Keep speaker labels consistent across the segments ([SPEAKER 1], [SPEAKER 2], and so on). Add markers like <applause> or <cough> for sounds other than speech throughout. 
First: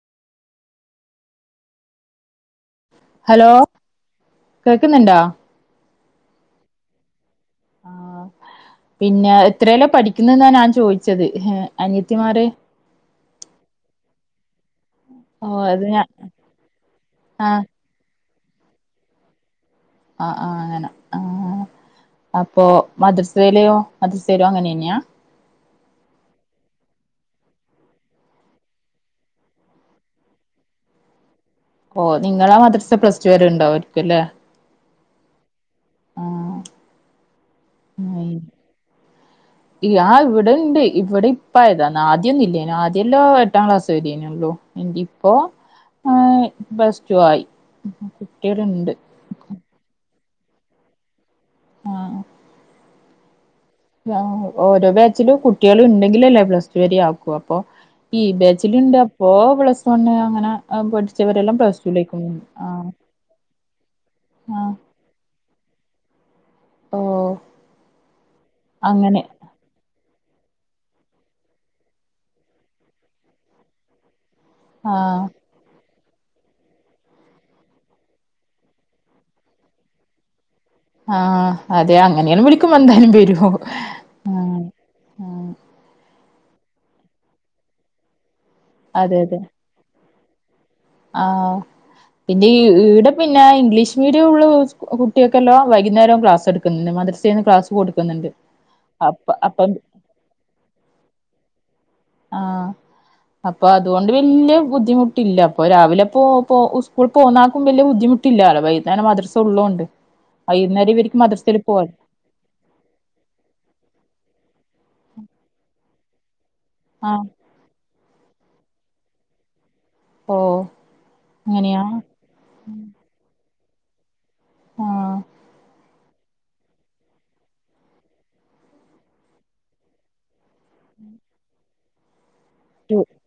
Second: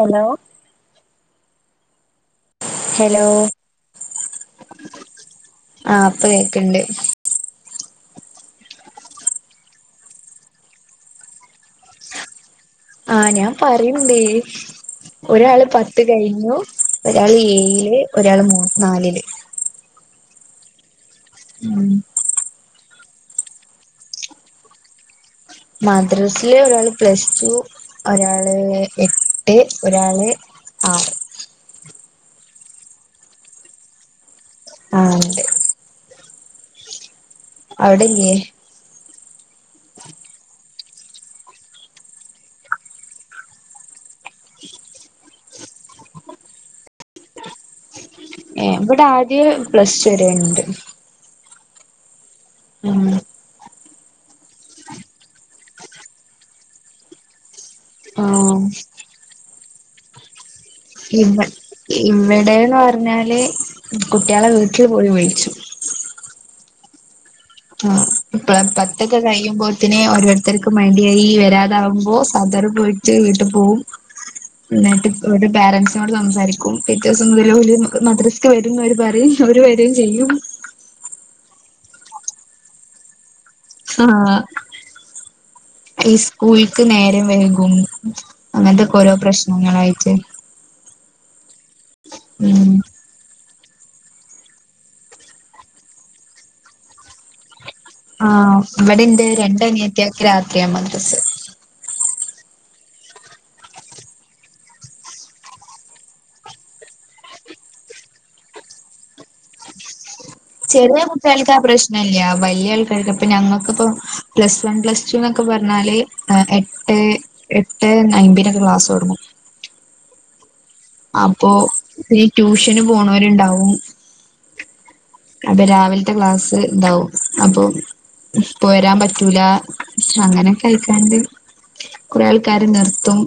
[SPEAKER 1] Hello hello
[SPEAKER 2] കേക്കുന്നുണ്ടോ
[SPEAKER 1] ആഹ് ഇപ്പ കേക്ക്ണ്ട്
[SPEAKER 2] പിന്ന എത്രേലാ പഠിക്കുന്നേന്നാ ഞാൻ ചോയിച്ചത് അനിയത്തിമാര്
[SPEAKER 1] ആരാ പറയിണ്ടേ
[SPEAKER 2] ഓ
[SPEAKER 1] ഒരാള്
[SPEAKER 2] അത്
[SPEAKER 1] പത്ത്
[SPEAKER 2] ഞാൻ
[SPEAKER 1] കഴിഞ്ഞു ഒരാള്
[SPEAKER 2] ആ
[SPEAKER 1] ഏഴില് ഒരാള് മൂ നാലില്
[SPEAKER 2] അ ആഹ് അങ്ങന ആ
[SPEAKER 1] ഉം
[SPEAKER 2] അപ്പോ മദർസേലോ മദർസേലോ അങ്ങനെതന്നെയ
[SPEAKER 1] മദ്രാസയിലെ ഒരാള് പ്ലസ് ടു ഒരാള് എട്ട് ഒരാള് ആ
[SPEAKER 2] ഓ നിങ്ങളാ മദ്രസെ പ്ലസ് ടു വരെണ്ടാവായിരിക്കു അല്ലെ
[SPEAKER 1] ആ തെ
[SPEAKER 2] ഉം
[SPEAKER 1] അവിടെല്ലേ <inaudible>
[SPEAKER 2] ഇല്ല ഇവിടെ ഉണ്ട് ഇവിടെ ഇപ്പായതാ ആദ്യൊന്നില്ലാനു ആദ്യല്ലോ എട്ടാം ക്ലാസ് വരേനു ല്ലോ എന്റിപ്പോ ആ ബസ് ടു ആയി
[SPEAKER 1] ഏ
[SPEAKER 2] കുട്ടികളുണ്ട്
[SPEAKER 1] ഇവിടെ ആദ്യേ പ്ലസ്ടു വെരേണ്ട്
[SPEAKER 2] ആഹ്
[SPEAKER 1] ഉം
[SPEAKER 2] ഓരോ ബാച്ചിലും കുട്ടികളിണ്ടെങ്കിലല്ലേ പ്ലസ് ടു വെരേ ആക്കുവ അപ്പൊ ഈ
[SPEAKER 1] ആ
[SPEAKER 2] ബാച്ചിലുണ്ട് അപ്പൊ പ്ലസ് വൺ അങ്ങന
[SPEAKER 1] ഇവ ഇവിടേന്ന്
[SPEAKER 2] ആഹ്
[SPEAKER 1] പറഞ്ഞാല് കുട്ടികളെ
[SPEAKER 2] ആഹ്
[SPEAKER 1] വീട്ടിൽ പോയി വിളിച്ചും
[SPEAKER 2] ഓ
[SPEAKER 1] ആ പ്ലാ പത്തൊക്കെ
[SPEAKER 2] അങ്ങനെ
[SPEAKER 1] കഴിയുംമ്പോ പിന്നെ ഓരോരുത്തർക്ക് മടിയായി വരാതാവുംമ്പോ മദറ് പോയിട്ട് വീട്ടു പോവും എന്നിട്ട് ഇപ്പ
[SPEAKER 2] ആഹ്
[SPEAKER 1] ഇവിടടു പേരൻസിനോട് സംസാരിക്കും പിറ്റേസം ഇവര് വര് മക്ക മദ്രസ്ക് വെരുംന്നോര് പറയും അവര് വെരേം ചെയ്യും
[SPEAKER 2] ആഹ് അതെ അങ്ങനെയാണ് വിളിക്കുമോ എന്താലും വരൂ
[SPEAKER 1] ഹാ ഈ സ്കൂൾക്ക് നേരം വൈകും അങ്ങൻത്തെകോരോ
[SPEAKER 2] അതെ അതെ
[SPEAKER 1] പ്രശ്നങ്ങളായിട്ട്
[SPEAKER 2] ആഹ് പിന്നെ ഈ
[SPEAKER 1] ഉം
[SPEAKER 2] ഈടെ പിന്നെ ഇംഗ്ലീഷ് മീഡിയുള്ള കുട്ടികക്കെല്ലാം വൈകുന്നേരം ക്ലാസ് എടുക്കുന്ന് മദ്രസേന്ന് ക്ലാസ്
[SPEAKER 1] ആ
[SPEAKER 2] കൊടുക്കുന്നുണ്ട്
[SPEAKER 1] ഇവിടെ ഇണ്ട്
[SPEAKER 2] അപ്പ
[SPEAKER 1] രണ്ട്
[SPEAKER 2] അപ്പം
[SPEAKER 1] അനിയത്തിയാക്ക് രാത്രിയാ മദറസ്
[SPEAKER 2] ആഹ് അപ്പൊ അതുകൊണ്ട് വെല്ല്യ ബുദ്ധിമുട്ടില്ല അപ്പൊ രാവിലെപ്പോ പോ സ്കൂൾ പോന്നാക്കും വലൃ ബുദ്ധിമു ട്ടില്ലാല്ല വൈകുന്നേരം മദ്രസ ഒള്ളോണ്ട്
[SPEAKER 1] ചെറിയ കുട്ടിയൾക്ക് ആ പ്രശ്നില്ല്യ വല്ല്യ ആൾക്കാർക്ക് അ ഇപ്പ ഞങ്ങക്ക് ഇപ്പം പ്ലസ് വൺ പ്ലസ് ടു എന്നൊക്കെ പറഞ്ഞാല് എട്ട്
[SPEAKER 2] ആഹ്
[SPEAKER 1] എട്ട് ണയന്തിനൊക്കെ ക്ലാസ് തൊടങ്ങും
[SPEAKER 2] ഓഹ്
[SPEAKER 1] അപ്പൊ ഈ ട്യൂഷന് പോണവരുണ്ടാവും
[SPEAKER 2] ആഹ്
[SPEAKER 1] അത് രാവിലത്തെ ക്ലാസ് ഇതാവും അപ്പൊ ഇപ്പ വെരാൻ പറ്റൂല അങ്ങനൊക്കെ ആയിട്ടാണ്ട് കൊറെ ആൾ ക്കാര് നിർത്തും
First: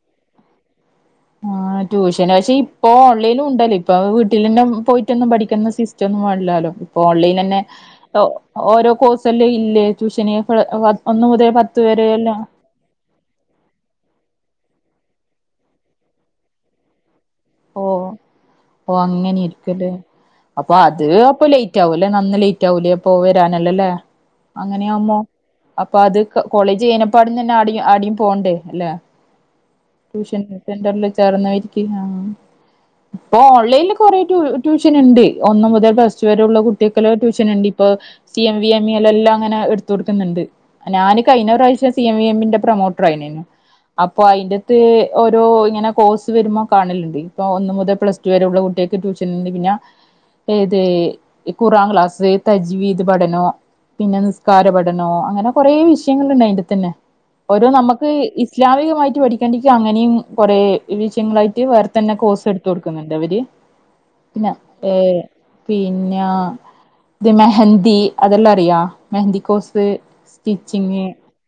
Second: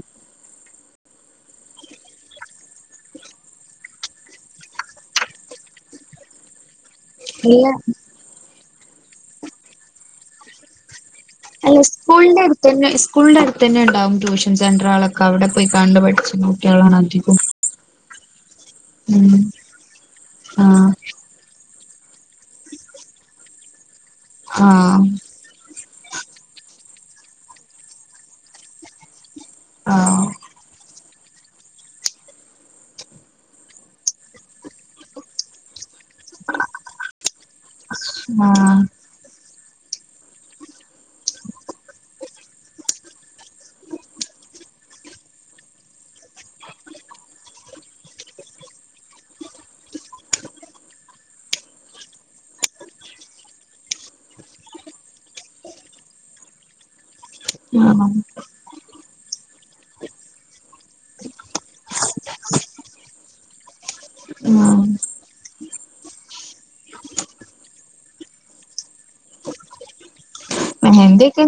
[SPEAKER 2] ആ ട്യൂഷന് പക്ഷെ ഇപ്പൊ ഓൺലൈനും ഉണ്ടല്ലേ ഇപ്പ വീട്ടിലന്നെ പോയിട്ടൊന്നും പഠിക്കുന്ന സീസ് മറ്റൊന്നും പാടില്ലാലോ ഇപ്പോ ഓൺലൈൻ തന്നെ
[SPEAKER 1] അല്ല
[SPEAKER 2] ഒ ഓരോ കോഴ്സല്ലാം ഇല്ലേ ട്യൂഷന് വ
[SPEAKER 1] അല്ല സ്കൂൽന്റെ പിന്നെ സ്കൂളിന്റെ അടുത്ത് തന്നെ ഉണ്ടാവും ട്യൂഷൻ സെന്ററുകള് ഒക്കെ അവിടെ പോയി കണ്ടു പഠിച്ച കുട്ടികളാണ് അധികം
[SPEAKER 2] ഓ ഓ
[SPEAKER 1] ഉം
[SPEAKER 2] അങ്ങനെ ഇരിക്കുല്ലേ അപ്പൊ
[SPEAKER 1] ആഹ്
[SPEAKER 2] അത് അപ്പൊ ലേറ്റ് ആവുല്ലേ നന്ന് ലേറ്റ് ആവുലേ അപ്പൊ വരാനെല്ലോലെ
[SPEAKER 1] ആഹ്
[SPEAKER 2] അങ്ങനെയാകുമ്പോ അപ്പൊ അത് കൊ കോളേജ് അഴിഞ്ഞപ്പൊ അട്ന്നന്നെ അടിയു ആടിയും പോകണ്ട അല്ലേ
[SPEAKER 1] ആഹ്
[SPEAKER 2] ട്യൂഷൻ സെന്ററിൽ ചേർന്നവരികി ആ ഇപ്പൊ ഓൺലൈനിൽ കൊറെ ട്യൂഷൻ ഉണ്ട് ഒന്ന് മുതൽ പ്ലസ് വരെ ഒള്ള കുട്ടികൾക്ക് ഒക്കെ ട്യൂഷൻ ഉണ്ട് ഇപ്പ സി എം വി
[SPEAKER 1] ആഹ്
[SPEAKER 2] എം ഇ ലല്ലാം അങ്ങനെ എടു ത്തുടുക്കുന്നുണ്ട് ഞാന് കഴിഞ്ഞ പ്രാവശ്യം സി എം വി എം ഇന്റ് പ്രൊമോട്ടർ ആയിരുന്നു അപ്പൊ അയിന്റെത്ത് ഓരോ ഇങ്ങനെ കോഴ്സ് വരുമ്പോ കാണലുണ്ട് ഇപ്പ ഒന്ന് മുതൽ പ്ലസ് ടു വരെ ഉള്ള കുട്ടിയക്ക് ട്യൂഷൻ ഇണ്ട് പിന്നെ ഏത് ഇ കുറാക്ലാസ് തജവിത് പഠനോ പിന്നെ നിസ്കാര പഠനോ അങ്ങനെ കൊറേ വിഷയങ്ങളുണ്ട് അയിന്റെ തന്നെ ഓരോ
[SPEAKER 1] ആഹ്
[SPEAKER 2] നമുക്ക് ഇസ്ലാമികമായിട്ട് പഠിക്കേണ്ടിക്ക് അങ്ങനെയും കൊറെ വിഷയങ്ങളായിട്ട് വർ തന്നെ കോഴ്സ് എടുത്ത കൊടുക്കുന്നുണ്ട് ഇവര് പിന്നെ
[SPEAKER 1] ആഹ്
[SPEAKER 2] ഏ പിന്നെ ഇത് മെഹന്ദതി അതെല്ലാം അറിയാ മെഹന്ദതി കോഴ്സ് സ്റ്റിച്ചിങ്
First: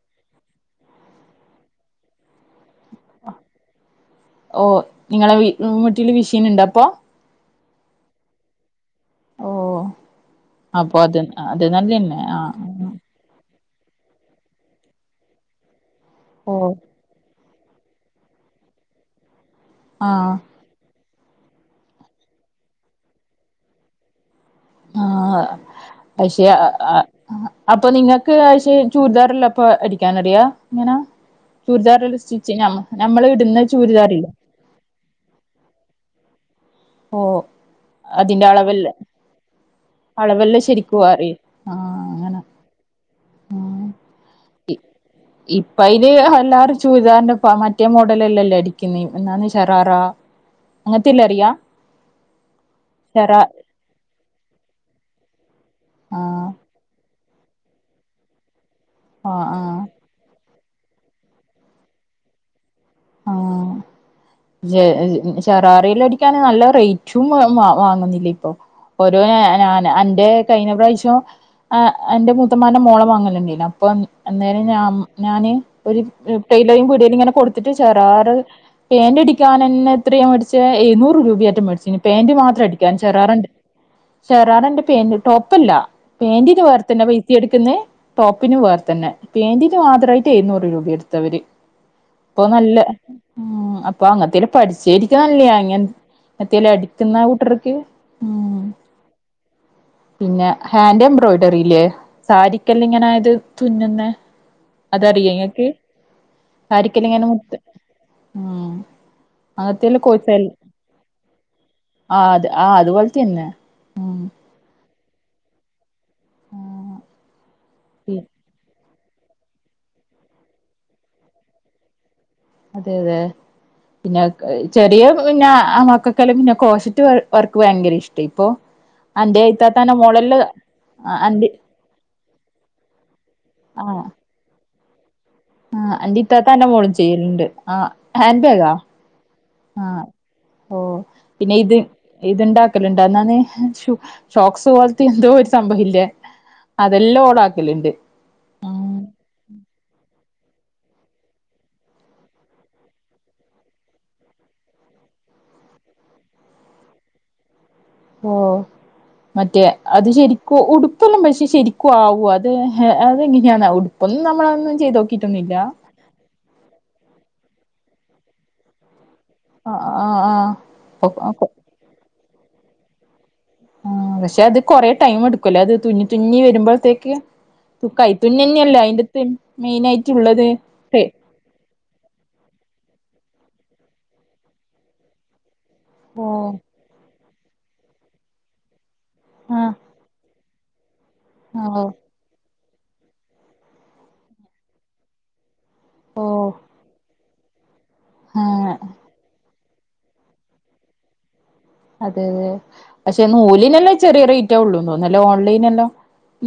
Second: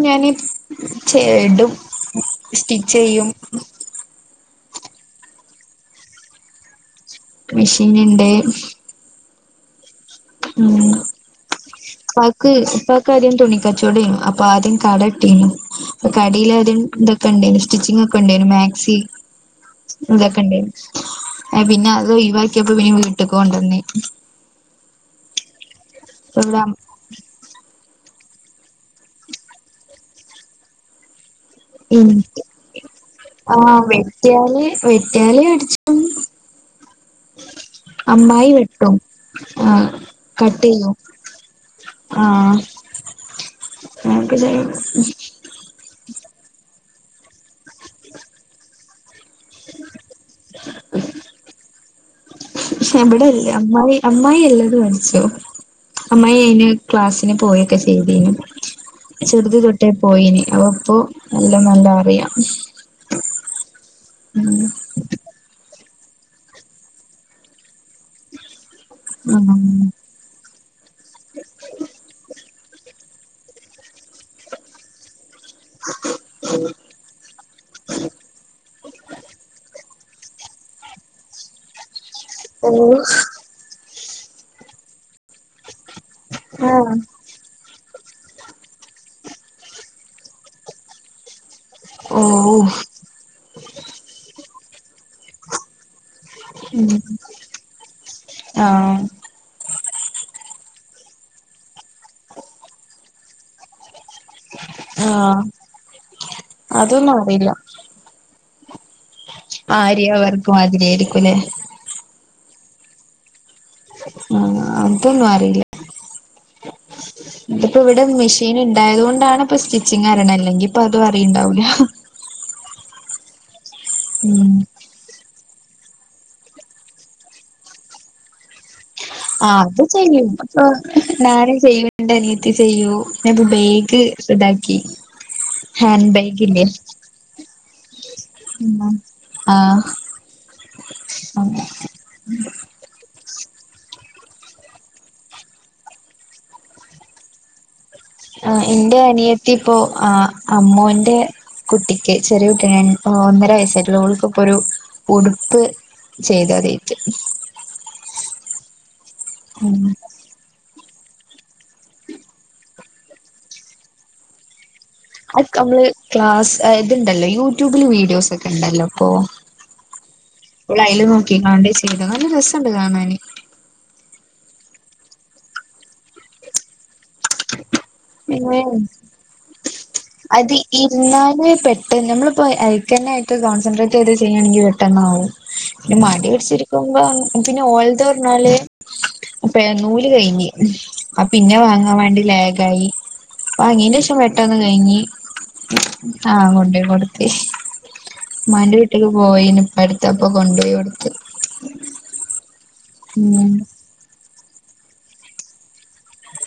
[SPEAKER 1] ഞാനെ ച എടും സ്റ്റിച്ച് ചെയ്യും
[SPEAKER 2] ഓ നിങ്ങളെ വി വിട്ടില് വിഷീൻ ഉണ്ടോ അപ്പൊ
[SPEAKER 1] മെഷീൻ ഇണ്ട്
[SPEAKER 2] ഓ
[SPEAKER 1] ഉം
[SPEAKER 2] അപ്പൊ അത് അത് നല്ലന്നെ
[SPEAKER 1] പക്ക് ഇപ്പ
[SPEAKER 2] ആഹ്
[SPEAKER 1] എക്ക് ആത്യം തുണിക്കച്ചോട ആയിരുന്നു അപ്പൊ ആദ്യം കട ഇട്ടീരുന്നു അപ്പ കടയില്
[SPEAKER 2] ഓ
[SPEAKER 1] ആദ്യം ഇതൊക്ക ണ്ടായിരുന്നു. സ്റ്റിച്ചിങ് ഒക്കെ ഉണ്ടായിരുന്നു മാക്സി
[SPEAKER 2] ആഹ്
[SPEAKER 1] ഇതൊക്കെ ഉണ്ടായിരുന്നു എ പിന്നെ അത് ഒഴിവാക്കിയപ്പോ പിന്നെ വീട്ടക്ക് കൊണ്ടന്നെ
[SPEAKER 2] ആഹ
[SPEAKER 1] ഇപ്പ
[SPEAKER 2] പക്ഷെ
[SPEAKER 1] ഇവിടെ
[SPEAKER 2] ആ ആഹ് അപ്പൊ നിങ്ങക്ക് ആശ ചൂരിദാറല്ലോ അപ്പൊ അടിക്കാൻ അറിയോ എങ്ങനാ ചുരിദാ
[SPEAKER 1] ഉം
[SPEAKER 2] സ്റ്റിച്ച് നമ്മള് ഇടുന്ന ചുരിദാർ ഇല്ലേ
[SPEAKER 1] വെറ്റാലി അടിച്ച് ട്ടും.
[SPEAKER 2] അതിന്റെ
[SPEAKER 1] അമ്മായി
[SPEAKER 2] അളവല്ല
[SPEAKER 1] വെട്ടും ആഹ്.
[SPEAKER 2] അളവെല്ലാം
[SPEAKER 1] കട്ടെയും
[SPEAKER 2] ശരിക്കും അറിയും ആഹ് അങ്ങനെ
[SPEAKER 1] ആഹ്. <unintelligible> ഹ്മ്.
[SPEAKER 2] ഇപ്പയ്ൽ ഹ് എല്ലാരും ചൂതാർണ്ടെപ്പ മറ്റേ മോഡലല്ലെല്ലേ അട്. ക്കെന്നെ എന്നാന്ന് ശറാറാ അങ്ങൻത്തെല്ല അർയാ.
[SPEAKER 1] ഇവ്ടെല്ല അമ്മായി അമ്മായി എല്ലതും അടിച്ചും അമ്മായി
[SPEAKER 2] ആഹ്
[SPEAKER 1] അയ്ന് ക്ലാസ്. ന് പോയൊക്കെ ചെയ്തിനു
[SPEAKER 2] ആഹ്
[SPEAKER 1] ചെറുത്
[SPEAKER 2] ആഹ്
[SPEAKER 1] തൊട്ടെ. പോയിനി അപൊപ്പൊ എല്ലം നല്ല അറിയാ.
[SPEAKER 2] ആഹ് ജെ ഹ് മ് ശെറാറേൽ അടിക്കാന് നല്ല റേറ്റും വ വാങ്ങുന്നില്ലെ ഇപ്പൊ. ഓരോ ഞാ ഞാന്
[SPEAKER 1] ഉം
[SPEAKER 2] അന് അന്റെ കയ്ഞ്ഞ പ്രാവ്ശ്യം. ആ എന്റെ മുത്തന്മാന്റെ മോളെ മങ്ങലേണ്ടേര്ന്നു അപ്പൊ അഹ് അന്നേരം ഞാൻ ഞാന്. ഒരു ഹ് ടൈൽഡെയും വിടേലുങ്ങനെ കൊട്ത്തിട്ട് ശെരാറ്. പേന്റ് അടിക്കാനെന്നെ എത്രയാ മേടിച്ചെ എഴുന്നൂറ് രൂപയെട്ടെ മേട്ച്ച്ണ്. പേന്റ് മാത്രം
[SPEAKER 1] ഓ
[SPEAKER 2] അടിക്കാൻ ശെറാറന്റെ ശെറാറന്റെ പേന്റ് ടോപ്പല്ല. പേന്റ്ത്
[SPEAKER 1] ആഹ്
[SPEAKER 2] വേര്ത്തന്നെ പൈ. ത്തിയെട്ക്കുന്നെ ടോപ്പിന് വേർ തന്നെ പേന്റിന് മാത്രായിട്ട് എഴുന്നൂറ് രൂപ എടുത്തവര്.
[SPEAKER 1] ഓ
[SPEAKER 2] അപ്പൊ നല്ല ഉം അപ്പൊ അങ്ങത്തെൽ പഠിച്ചിരിക്ക നല്ലാ അങ്ങെ. എത്തിയല്ല
[SPEAKER 1] ഉം
[SPEAKER 2] അടിക്കുന്ന കൂട്ടർക്ക് ഉം.
[SPEAKER 1] ആഹ്
[SPEAKER 2] പിന്നെ ഹാൻഡ് എംബ്രോയ്ഡറില്ലേ? സാരിക്കെല്ല ഇങ്ങനെ ത് തുന്നുന്നെ അതറിയൊ
[SPEAKER 1] ആഹ്
[SPEAKER 2] ങ്ങക്ക്.
[SPEAKER 1] അതൊന്നും
[SPEAKER 2] ക്ക്യനങ്ങനെ
[SPEAKER 1] അറിയില്ല
[SPEAKER 2] മുത്ത് ഉം. അങ്ങനത്തേല്
[SPEAKER 1] ആര്യാ
[SPEAKER 2] കോഴ്സൽ
[SPEAKER 1] വർക്ക് മാതിരിയെയിരിക്കു ലെ?
[SPEAKER 2] ആഹ് അത് അത്പോൽതന്ന്യെ ഉം.
[SPEAKER 1] ആ അതൊന്നും അറില്ല.
[SPEAKER 2] ആഹ്
[SPEAKER 1] മ് ഇത്പ്പൊ ഇവ്ടെ മെഷീന് ഇണ്ടായതുകൊണ്ടാണ് ഇപ്പം സ്റ്റിച്ചിങ്ങറിണെ ല്ലെങ്കിപ്പൊ അതു അറിണ്ടാവൂല.
[SPEAKER 2] അതെ അതെ പിന്നെ ഹ് കെ.
[SPEAKER 1] ഉം
[SPEAKER 2] ചെറിയ പിന്നെ അ മക്കക്കെല്ലെ പിന്നെ കോശറ്റ് വ വർക്ക് ഭയങ്കര ഇഷ്ട്ടേ ഇപ്പൊ. അന്റെ
[SPEAKER 1] ആ അത്
[SPEAKER 2] ഇത്താത്താന്റെ
[SPEAKER 1] ചെയ്യും
[SPEAKER 2] മോളെല്ലാം
[SPEAKER 1] പ്പൊ
[SPEAKER 2] ആഹ് അന്റെ
[SPEAKER 1] ഞാനു ചെയ്യു ന്റെ അനിയത്തി ചെയ്യൂ പ്പബേഗ് ശെതാക്കി.
[SPEAKER 2] ആ ഇന്റെ ഇത്താത്താന്റെ മോളും ചെയ്യല്ണ്ട് ആഹ് ഹാൻഡ് ബാഗാ.
[SPEAKER 1] ഉം
[SPEAKER 2] ആഹ് ഓഹ് പിന്നെ ഇത് ഇത്ണ്ടാ ക്കലുണ്ട് എന്താന്ന് ഷൂ ഷോക്സ് പോൽത്തെ എന്തോ ഒരു സംഭവ ഇല്ലേ? അതെല്ലാ ഓളാക്കല്ണ്ട്.
[SPEAKER 1] ആഹ് ഇന്റെ അനിയത്തിപ്പോ ആ അമ്മോന്റെ. കുട്ടിക്ക് ചെറിയ കുട്ട്യനെണ് ഒന്നര വയസ്സായിട്ടൊള്ളു ഓൾക്കിപ്പൊരു ഉടുപ്പ്. ചെയ്ത് അതെയ്റ്റ്.
[SPEAKER 2] ഓഹ് മറ്റേ
[SPEAKER 1] ഉം
[SPEAKER 2] അത് ശെരി. ക്ക് ഉടുപ്പല്ലാ പക്ഷേ ശരിക്കും ആവോ അത് അതെങ്ങനെയാന്ന് ഉടുപ്പൊന്നും നമ്മളന്ന്.
[SPEAKER 1] അഹ്‌ക് മ്മള് ക്ലാസ് ഏ ത്ണ്ടല്ലോ യൂട്യൂബില് വീഡിയോസ് ഒക്കെ ഉണ്ടല്ലോ പ്പൊ.
[SPEAKER 2] ആഹ് ആഹ്
[SPEAKER 1] ഓളൈല്
[SPEAKER 2] ആഹ് ആഹ്
[SPEAKER 1] നോക്കികാണ്ട് ചെയ്താ നല്ല രസണ്ട് കാണാന്.
[SPEAKER 2] ആഹ് പക്ഷെ അത് കൊറെ ടൈം എടുക്കുലെ അത് തുന്നി തുന്നി വരുമ്പോഴത്തേക്ക്. ഹു
[SPEAKER 1] പിന്നെ
[SPEAKER 2] കൈത്തുന്നന്നെല്ലെ അയിന്റെത്ത് മെയിൻ ആയിട്ടുള്ളത്. ഹേ
[SPEAKER 1] അയിന് <unintelligible> പ്പെ നമ്മള്പ്പൊ അയ്കെന്നായിട്ട് കോൺസെട്രേറ്റയ്ത് ചെയ്യാണെങ്കി പെട്ടന്നാവും. ഹ് പിന്നെ
[SPEAKER 2] ഓ
[SPEAKER 1] മടി പിടിച്ചിരിക്കുമ്പോ പിന്നെ ഓൾത് പർഞ്ഞാല്.
[SPEAKER 2] ആ
[SPEAKER 1] പെ നൂല് കൈഞ്ഞ് ആ പിന്നെ വാങ്ങാൻ വേണ്ടി ലാഗായി. വാങ്ങീന്റേഷം പെട്ടന്ന് കൈഞ്ഞി
[SPEAKER 2] ഓ
[SPEAKER 1] ആ കൊണ്ടോയ് കൊട്ത്ത്.
[SPEAKER 2] ആ
[SPEAKER 1] മ്മാന്റെ വീട്ട്ക്ക് പോയീനി ഇപ്പട്ത്ത് അപ്പൊ കൊണ്ടോയൊടുത്ത്.
[SPEAKER 2] അതെ തെ പഷേ
[SPEAKER 1] ഉം
[SPEAKER 2] നൂലിനെല്ലാം ചെറിയ റേറ്റേ ആവുള്ളൂ തോന്ന്ലെ ഓൺലൈനെല്ലാം.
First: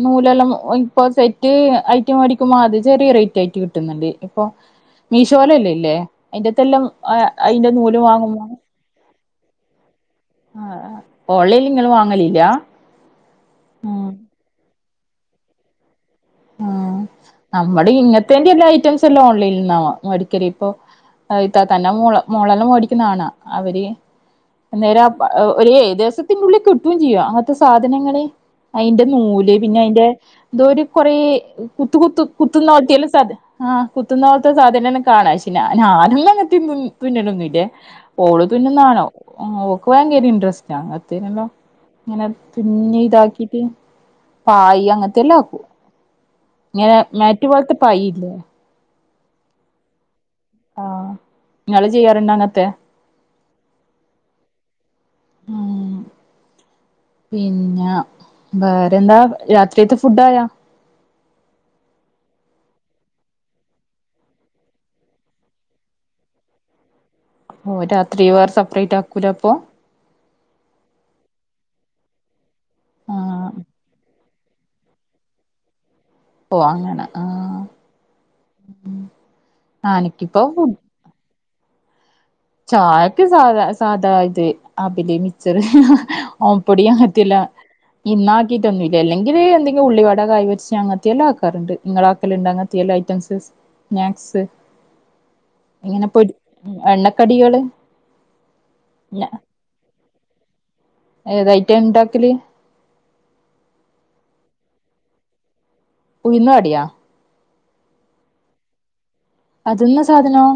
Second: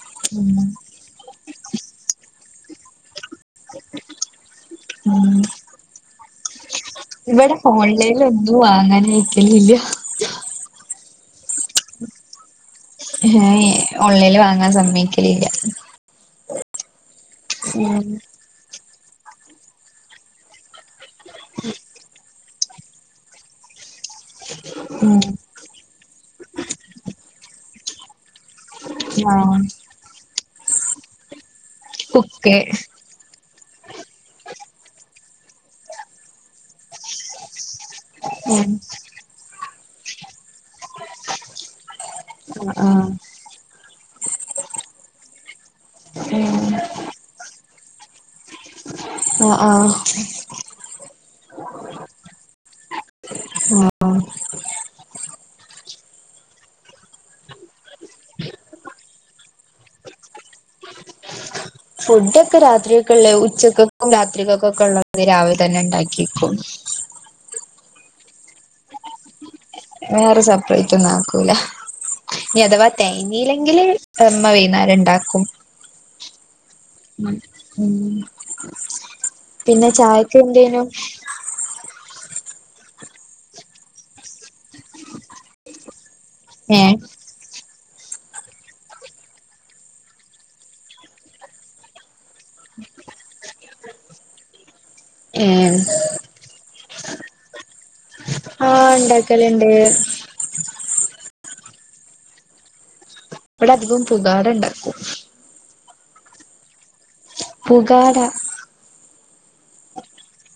[SPEAKER 2] നൂലല്ലാം ഇപ്പൊ സെറ്റ് ഐറ്റം മടിക്കുമ്പോ അത് ചെറിയ റേറ്റ് ആയിട്ട് കിട്ട്ന്നുണ്ട്. ഇപ്പൊ
[SPEAKER 1] ഉം
[SPEAKER 2] മീശോലല്ലേലേ അതിന്റെതെല്ലാം.
[SPEAKER 1] ഇവിടെ ഓൺലൈന ഒന്നും വാങ്ങാനയിക്കലില്ല.
[SPEAKER 2] ആഹ് ഓൺലൈല്ങ്ങള് വാങ്ങലില്ല?
[SPEAKER 1] ഏയ്
[SPEAKER 2] ഉം
[SPEAKER 1] ഓൺലൈല് വാങ്ങാൻ സമ്മയ്ക്കലില്ല.
[SPEAKER 2] ആഹ് അമ്മള് ഇങ്ങത്തെന്റെ എല്ലാ ഐറ്റംസല്ലാം ഓൺലൈനിൽ നിന്നാ മേടിക്കലി പ്പൊ. ഇത്താത്താന്റെ മോള മോളെല്ലാം മേടിക്കുന്നകാണഅവര്, ന്നേര
[SPEAKER 1] ഉം
[SPEAKER 2] ഒരേ ദിവസത്തിന്നുള്ളിൽ കിട്ടും ചെയ്യ അങ്ങത്തെ സാധനങ്ങള്. അയ്ന്റെ നൂല്
[SPEAKER 1] ആഹ്
[SPEAKER 2] പിന്നെ അയ്ന്റെ ന്തോരു കൊറേ കുത്ത് കുത്ത് കുത്ത്ന്ന
[SPEAKER 1] ബുക്ക്
[SPEAKER 2] നോക്കിയാല സധ ആഹ് കുത്തുന്നോൽത്തെ സാധനന്നെ കാണാം ക്ഷെ ഞാ ഞാനൊന്നും തിന്നും തുന്നലൊന്നും ഇല്ലേ. ഓള്
[SPEAKER 1] ഉം
[SPEAKER 2] തുന്നുന്ന കാണ ഓക്ക് ഭയങ്കര ഇൻട്രസ്റ്റ് അങ്ങൻത്തയ്നല്ലോ ഇങ്ങനെ
[SPEAKER 1] ഉം
[SPEAKER 2] തുന്നി
[SPEAKER 1] ആഹ്
[SPEAKER 2] താക്കീട്ട്. പായ് അങ്ങൻത്തെല്ലാം ആക്കും.
[SPEAKER 1] ഉം
[SPEAKER 2] ഇങ്ങനെ മാറ്റുപോൽത്തെ പായില്ലേ?
[SPEAKER 1] ആഹ് ആഹ്.
[SPEAKER 2] ആഹ് ങ്ങെള് ചെയ്യാറുണ്ടോ അങ്ങൻത്തെ? ആഹ്. പിന്നെ വേറെന്താ രാത്രിയത്തെ ഫുഡായാ?
[SPEAKER 1] ഫുഡോക്കെ രാത്രിയെക്ക്ള്ളെ ഉച്ചക്കക്കും രാത്രികക്കൊക്കെള്ള രാവിൽതന്നെ ഉണ്ടാക്കിക്കും.
[SPEAKER 2] ഓ രാത്രി വേർ സെപ്പറേറ്റ് ആക്കൂല അപ്പൊ
[SPEAKER 1] വേറെ സപ്പ്റേറ്റ് ഒന്നും ആക്കൂല ഇനി അഥവാ
[SPEAKER 2] ആ
[SPEAKER 1] തേയ്ഞ്ഞീല്ലെങ്കില്. <unintelligible> മ്മ വൈന്നാരം ഇണ്ടാക്കും.
[SPEAKER 2] ഓ അങ്ങനെ ആ
[SPEAKER 1] ഉം പിന്നെ
[SPEAKER 2] ആ
[SPEAKER 1] ചായെക്കെ
[SPEAKER 2] എനിക്കിപ്പോ
[SPEAKER 1] എന്തേനു?
[SPEAKER 2] ചായക്ക് സാധാ സാധാ ഇത് അബ് ല് മിച്ചറ്. ആഹ്
[SPEAKER 1] ഏഹ്
[SPEAKER 2] പൊടിയാൻ പറ്റില്ല. ഇന്നാക്കീട്ടൊന്നില്ല. അല്ലെങ്കില് എന്തെങ്കി ഉള്ളിവട കായി പൊര്ച്ചേ അങ്ങത്തെ എല്ലാ ആക്കാറ്ണ്ട്. ഇങ്ങളെ ആക്കലുണ്ടൊ അങ്ങൻ ത്യയെല്ലു ഐറ്റംസ് സ്നാക്സ്
[SPEAKER 1] ഏഹ്
[SPEAKER 2] ഇങ്ങനെ പൊ എണ്ണക്കടികള്
[SPEAKER 1] ആഹ് ഇണ്ടാക്കല്ണ്ട്.
[SPEAKER 2] ഏതയിറ്റ ഇണ്ടാക്കല്?
[SPEAKER 1] ഇവ്ട അധികം പുതാര ഇണ്ടാക്കും.
[SPEAKER 2] ഉഴ്ന്ന് വടിയാ.
[SPEAKER 1] പുകാട
[SPEAKER 2] അതെന്നാ സാധനോ?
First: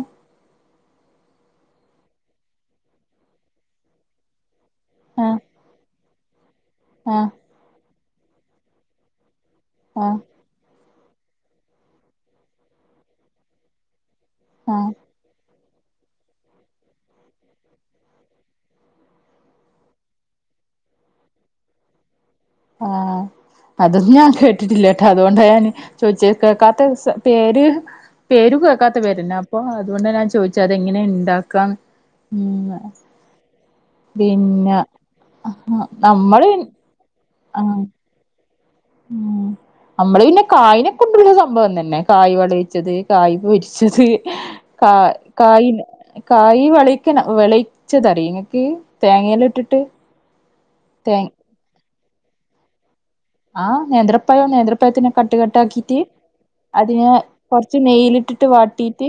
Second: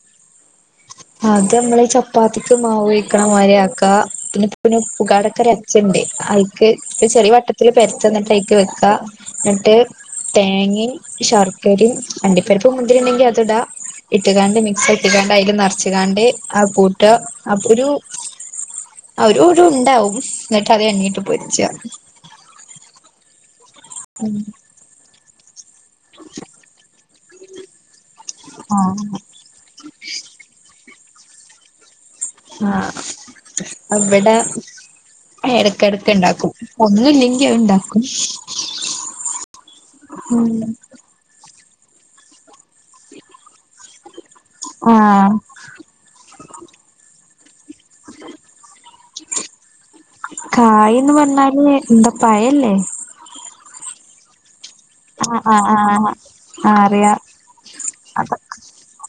[SPEAKER 1] അത് അമ്മള് ചപ്പാത്തിക്ക് മാവൊയ്ക്ക്ണ പോലെ ആക്ക പിന്നെ പിന്നെ
[SPEAKER 2] ആ
[SPEAKER 1] പുകാടൊക്കരച്ച്ണ്ട്. അയ്ക്ക്
[SPEAKER 2] ആ
[SPEAKER 1] ചെറിയ വട്ടത്തില് പര്ത്ത ഇന്നട്ടയ്ക്ക് വെക്കാ. ഇന്നട്ട്
[SPEAKER 2] ആ
[SPEAKER 1] തേങ്ങി ശർക്കരിം. അണ്ടിപ്പര്പ്പും മുന്തിരി ഇണ്ടെങ്കി അതിടാ. ഇട്ട്കാണ്ട്
[SPEAKER 2] ആ
[SPEAKER 1] മിക്സാക്കികാണ്ട് അയ്ൽ നെറ്ച്ച്കാണ്ട് അഹ് കൂട്ട അത് ഒരു അതൊരു ഉണ്ടാവും ഇന്നട്ട് അത് എണ്ണേട്ട് പൊരിച്ച.
[SPEAKER 2] ആഹ് അതൊന്നും ഞാൻ
[SPEAKER 1] ഉം
[SPEAKER 2] കേട്ടിട്ടില്ല. അതുകൊണ്ട ഞാൻ ചൊയ്ച്ചെ കേക്കാത്ത പേര് പേരും കേക്കാത്ത
[SPEAKER 1] ആഹ്
[SPEAKER 2] പേരെന്നാ. അപ്പൊ അതുകൊണ്ട ഞാൻ ചോയ്ചെ അത് എങ്ങനെ ഇണ്ടാക്കാന്ന്. ഉം
[SPEAKER 1] ആഹ് അത് ഇബെടെ
[SPEAKER 2] പിന്നെ
[SPEAKER 1] ഏടക്കെടക്ക്
[SPEAKER 2] നമ്മള്
[SPEAKER 1] ഇണ്ടാക്കും. ഒന്നില്ലെങ്കി അഹ്
[SPEAKER 2] ആഹ്
[SPEAKER 1] ഇണ്ടാക്കും
[SPEAKER 2] ഉം നമ്മള് പിന്നെ
[SPEAKER 1] ഉം
[SPEAKER 2] കായ്ന് കുണ്ടുവിള്ള സംഭവം തന്നെ കായ് വെളീച്ചത് കായ് പൊരിച്ചത്. കാ
[SPEAKER 1] ആഹ്
[SPEAKER 2] കായ് കായ് വെളീക്കണ വെളീ ച്ചതറീ ഇങ്ങക്ക് തേങേലിട്ടിട്ട് തേ
[SPEAKER 1] ഏഹ് ഇന്ത പഴല്ലെ
[SPEAKER 2] ആഹ് നേന്ത്രപ്പയോ നേന് ഇപ്പത്തിനെ കട്ട്
[SPEAKER 1] ആഹ്
[SPEAKER 2] കട്ട്
[SPEAKER 1] ആഹ്
[SPEAKER 2] ആക്കിട്ട്.
[SPEAKER 1] ആഹ് ആഹ്
[SPEAKER 2] അതിനെ
[SPEAKER 1] അറിയാം
[SPEAKER 2] കൊറ്ച്ച്
[SPEAKER 1] അത്
[SPEAKER 2] മെയ്ലിട്ടിട്ട് വാട്ടിയിട്ട്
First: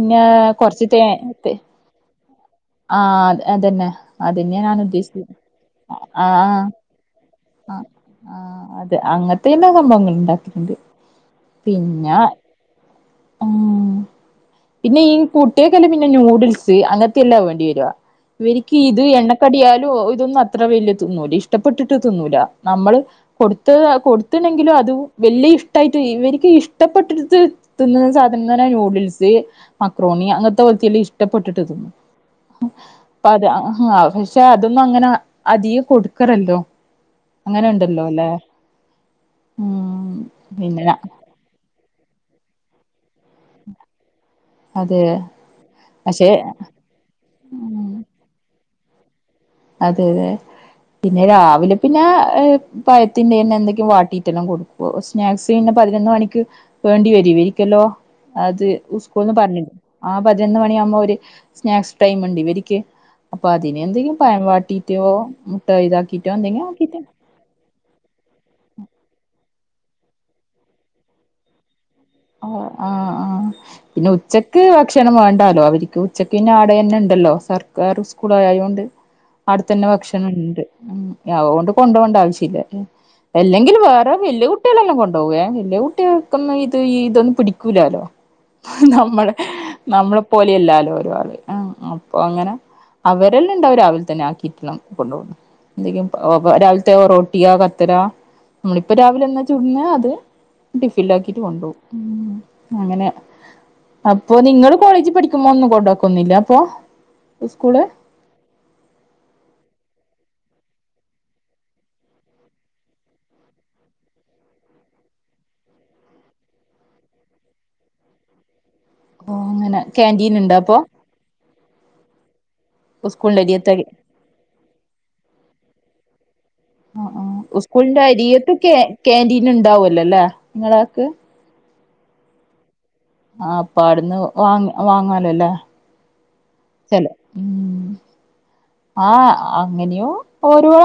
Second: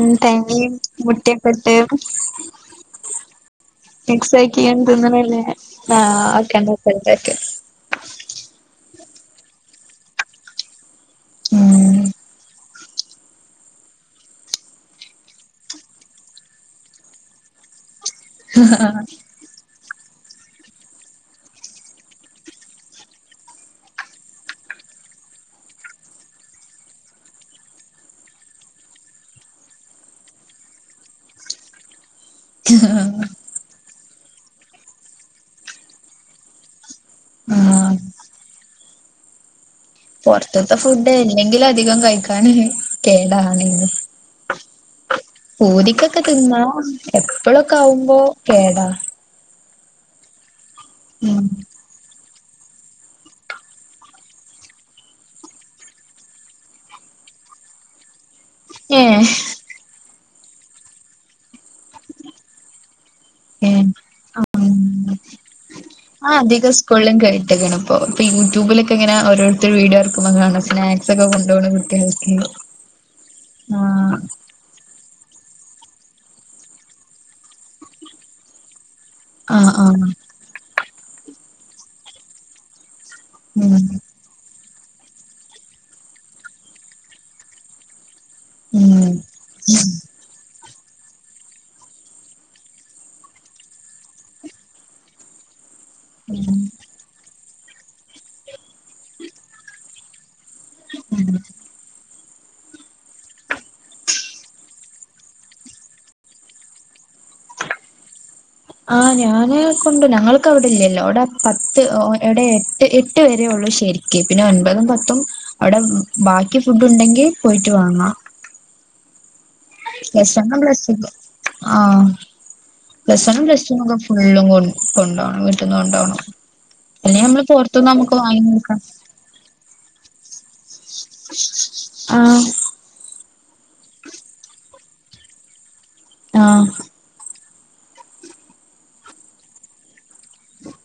[SPEAKER 1] ഉം തേങ്ങയും
[SPEAKER 2] കൊറ്ച്ച് തേ
[SPEAKER 1] മുട്ടയൊക്കെ
[SPEAKER 2] <unintelligible>
[SPEAKER 1] ഇട്ട്
[SPEAKER 2] ആഹ് അതെ
[SPEAKER 1] മക്സ് ആക്കി <unintelligible> എ ഇങ്ങനെ ഇല്ലെ <unintelligible>
[SPEAKER 2] അഹ് ആഹ് അതെ അങ്ങൻത്തെ എല്ലാ സംഭവങ്ങൾ ഇണ്ടാക്കിട്ട്ണ്ട്.
[SPEAKER 1] ഉം
[SPEAKER 2] പിന്നെ ഉം പിന്നെ ഈ കുട്ട്യേക്കെന്നെ പിന്നെ നൂഡിൽസ് അങ്ങൻത്തെ എല്ലാ വേണ്ടി വര ഇവെർക്ക് ഇത് എണ്ണക്കടി ആയാലും ഇതൊന്നും അത്ര വല്യ തിന്നൂല. ഇഷ്ടപ്പെട്ടിട്ട് തിന്നൂല. നമ്മള് കൊടുത്ത് കൊടുത്ത്ണെങ്കിലു അത് വല്യ ഇഷ്ടായിട്ട് ഇവർക്ക് ഇഷ്ടപ്പെട്ടിടുത്ത് ത്തിന്നുന്ന സാധനം സ് പറ്ന്ന നൂഡിൽസ് മക്രോണി അങ്ങൻത്തെ പോലത്തില്ല ഇഷ്ടപ്പെട്ടിട്ട് തന്നുന്നു അപ്പ അത്. പക്ഷെ അതൊന്നും അങ്ങനെ അധികം കൊടുക്കറല്ലോ അങ്ങനെ
[SPEAKER 1] ആഹ്
[SPEAKER 2] ഇണ്ടല്ലോ അല്ലെ ഉം
[SPEAKER 1] പൊറ്ത്ത്ത്തെ
[SPEAKER 2] പിന്നെ
[SPEAKER 1] ഫുഡ് അല്ലെങ്കിലു അധികം കഴിക്കാൻ കേണ്ട <unintelligible> ണ്ന്ന്
[SPEAKER 2] അതെ
[SPEAKER 1] പൂതിക്കൊക്കെ
[SPEAKER 2] പക്ഷെ
[SPEAKER 1] തിന്നണം എപ്പ ളൊക്കെ
[SPEAKER 2] ഉം
[SPEAKER 1] ആകുമ്പോ കേടാ
[SPEAKER 2] അതെ അതെ പിന്നെ
[SPEAKER 1] ഉം
[SPEAKER 2] രാവിലെ പിന്നെ പഴയത്തിന്റെറെ തന്നെ എന്തെക്കെ വാട്ടിയിട്ടെല്ലാം കൊടുക്കോ സ്നാക്സ് കെ പതിനൊന്ന് മണിക്ക് വേണ്ടി വരു വിരിക്കല്ലോ. അത്
[SPEAKER 1] ഏഹ്
[SPEAKER 2] ഉസ്കൂൾന്ന് പറഞ്ഞി <unintelligible> ആഹ് പതിനൊന്ന് മണിയാകുമ്പോ അവര് സ്നാക്സ് ടൈം ഉണ്ട് വക്ക് അപ്പൊ അതിനന്
[SPEAKER 1] ഏഹ്
[SPEAKER 2] എന്തെങ്കിലും പാം
[SPEAKER 1] ആ
[SPEAKER 2] വാട്ടിറ്റ മുട്ടൈത <unintelligible>
[SPEAKER 1] <unintelligible> ഇപ്പോ ഇപ്പൊ യൂട്യൂബിലക്കെങ്ങനെ ഓരോരുത്തിര് വിഡിയോ ആരക്കുമ്പോ കാണ് സ്നാക്സ് ഒക്കെ കൊണ്ട പോക കുട്ടികൾ
[SPEAKER 2] ആഹ് ആഹ് ആഹ് പിന്നെ ഉച്ച ക്ക് ഭക്ഷണം വേണ്ടാലോ അവർക്ക് ഉച്ചക്ക്ന്ന ആടെ തന്നെ ഉണ്ടല്ലോ സർക്കാർ സ്കൂള ആയതുകൊണ്ട്
[SPEAKER 1] ആ ആ
[SPEAKER 2] അടുത്തന്നെ ഭക്ഷണുണ്ട് ഉം അതുകൊണ്ട് കൊണ്ടോണ്ട ആവശ്യില്ല
[SPEAKER 1] ഉം
[SPEAKER 2] അല്ലെങ്കിൽ വേറെ വല്യ കുട്ടികളെല്ലാം കൊണ്ട് പോവയേ വല്യ കുട്ടികൾക്ക് ഇതൊന്നും പിടിക്കൂലാലോ
[SPEAKER 1] ഉം
[SPEAKER 2] നമ്മള് നമ്മളെ പോലെയല്ലാലോ ഒരാള് അപ്പൊ അങ്ങനെ അവരെല്ലാംണ്ടാവും രാവിലെ തന്നെ ആഹ് കിറ്റളം കൊണ്ടു പോന്നു എന്തക്കും
[SPEAKER 1] ഉം.
[SPEAKER 2] രാവിലത്തെ റോട്ടിയാ കത്തര നമ്മളിപ്പ രാവിലെ എന്നാ ചൂടന്ന അത് ടിഫൻില ആക്കിട്ട് കൊണ്ട അങ്ങനെ അപ്പൊ നിങ്ങള് കോളേജിൽ പഠിക്കുമ്പോ ഒന്നും കൊണ്ടക്കൊന്നുമില്ല അപ്പൊ സ്കൂള്
[SPEAKER 1] ആഹ് ഞാന് കൊണ്ട ഞങ്ങൾക്ക് അവിടെ ഇല്ലല്ലോ അവിടെ പത്ത് എവിടെ എട്ട് എട്ട് വര ഉള്ളൂ ശരിക്കും പിന്നെ ഒൻപതും പത്തും അവിടെ ബാക്കി ഫുഡ് ഉണ്ടെങ്കിൽ പോയിട്ട് വാങ്ങാം
[SPEAKER 2] <unintelligible> അങ്ങനെ ക്യാന്റീൻ ഇണ്ടോ
[SPEAKER 1] പ്ലസ്ണ്ണം
[SPEAKER 2] അപ്പൊ
[SPEAKER 1] പ്ലസ് ആഹ്
[SPEAKER 2] സ്കൂളിന്റെ
[SPEAKER 1] പ്ലസ്ണ്ണം
[SPEAKER 2] അരിയത്തെ
[SPEAKER 1] പ്ലസ്ക്ക ഫുള്ളും കൊ കൊണ്ടോകണം വീട്ടന്ന് കൊണ്ടോകണം പിന്ന നമ്മള് പുറത്തുന്ന് നമ്മുക്ക് വാങ്ങി നോക്കാം
[SPEAKER 2] കാന്റീൻ ഉണ്ടാവല്ലോ അല്ലേ നിങ്ങളക്ക്
[SPEAKER 1] ആഹ്
[SPEAKER 2] ആഹ് അപ്പ അടുന്ന് വാങ്ങ വാങ്ങാലല്ലേ
[SPEAKER 1] ആഹ്
[SPEAKER 2] <unintelligible> ഉം ആഹ് അങ്ങനെയോ ഒരുപാട്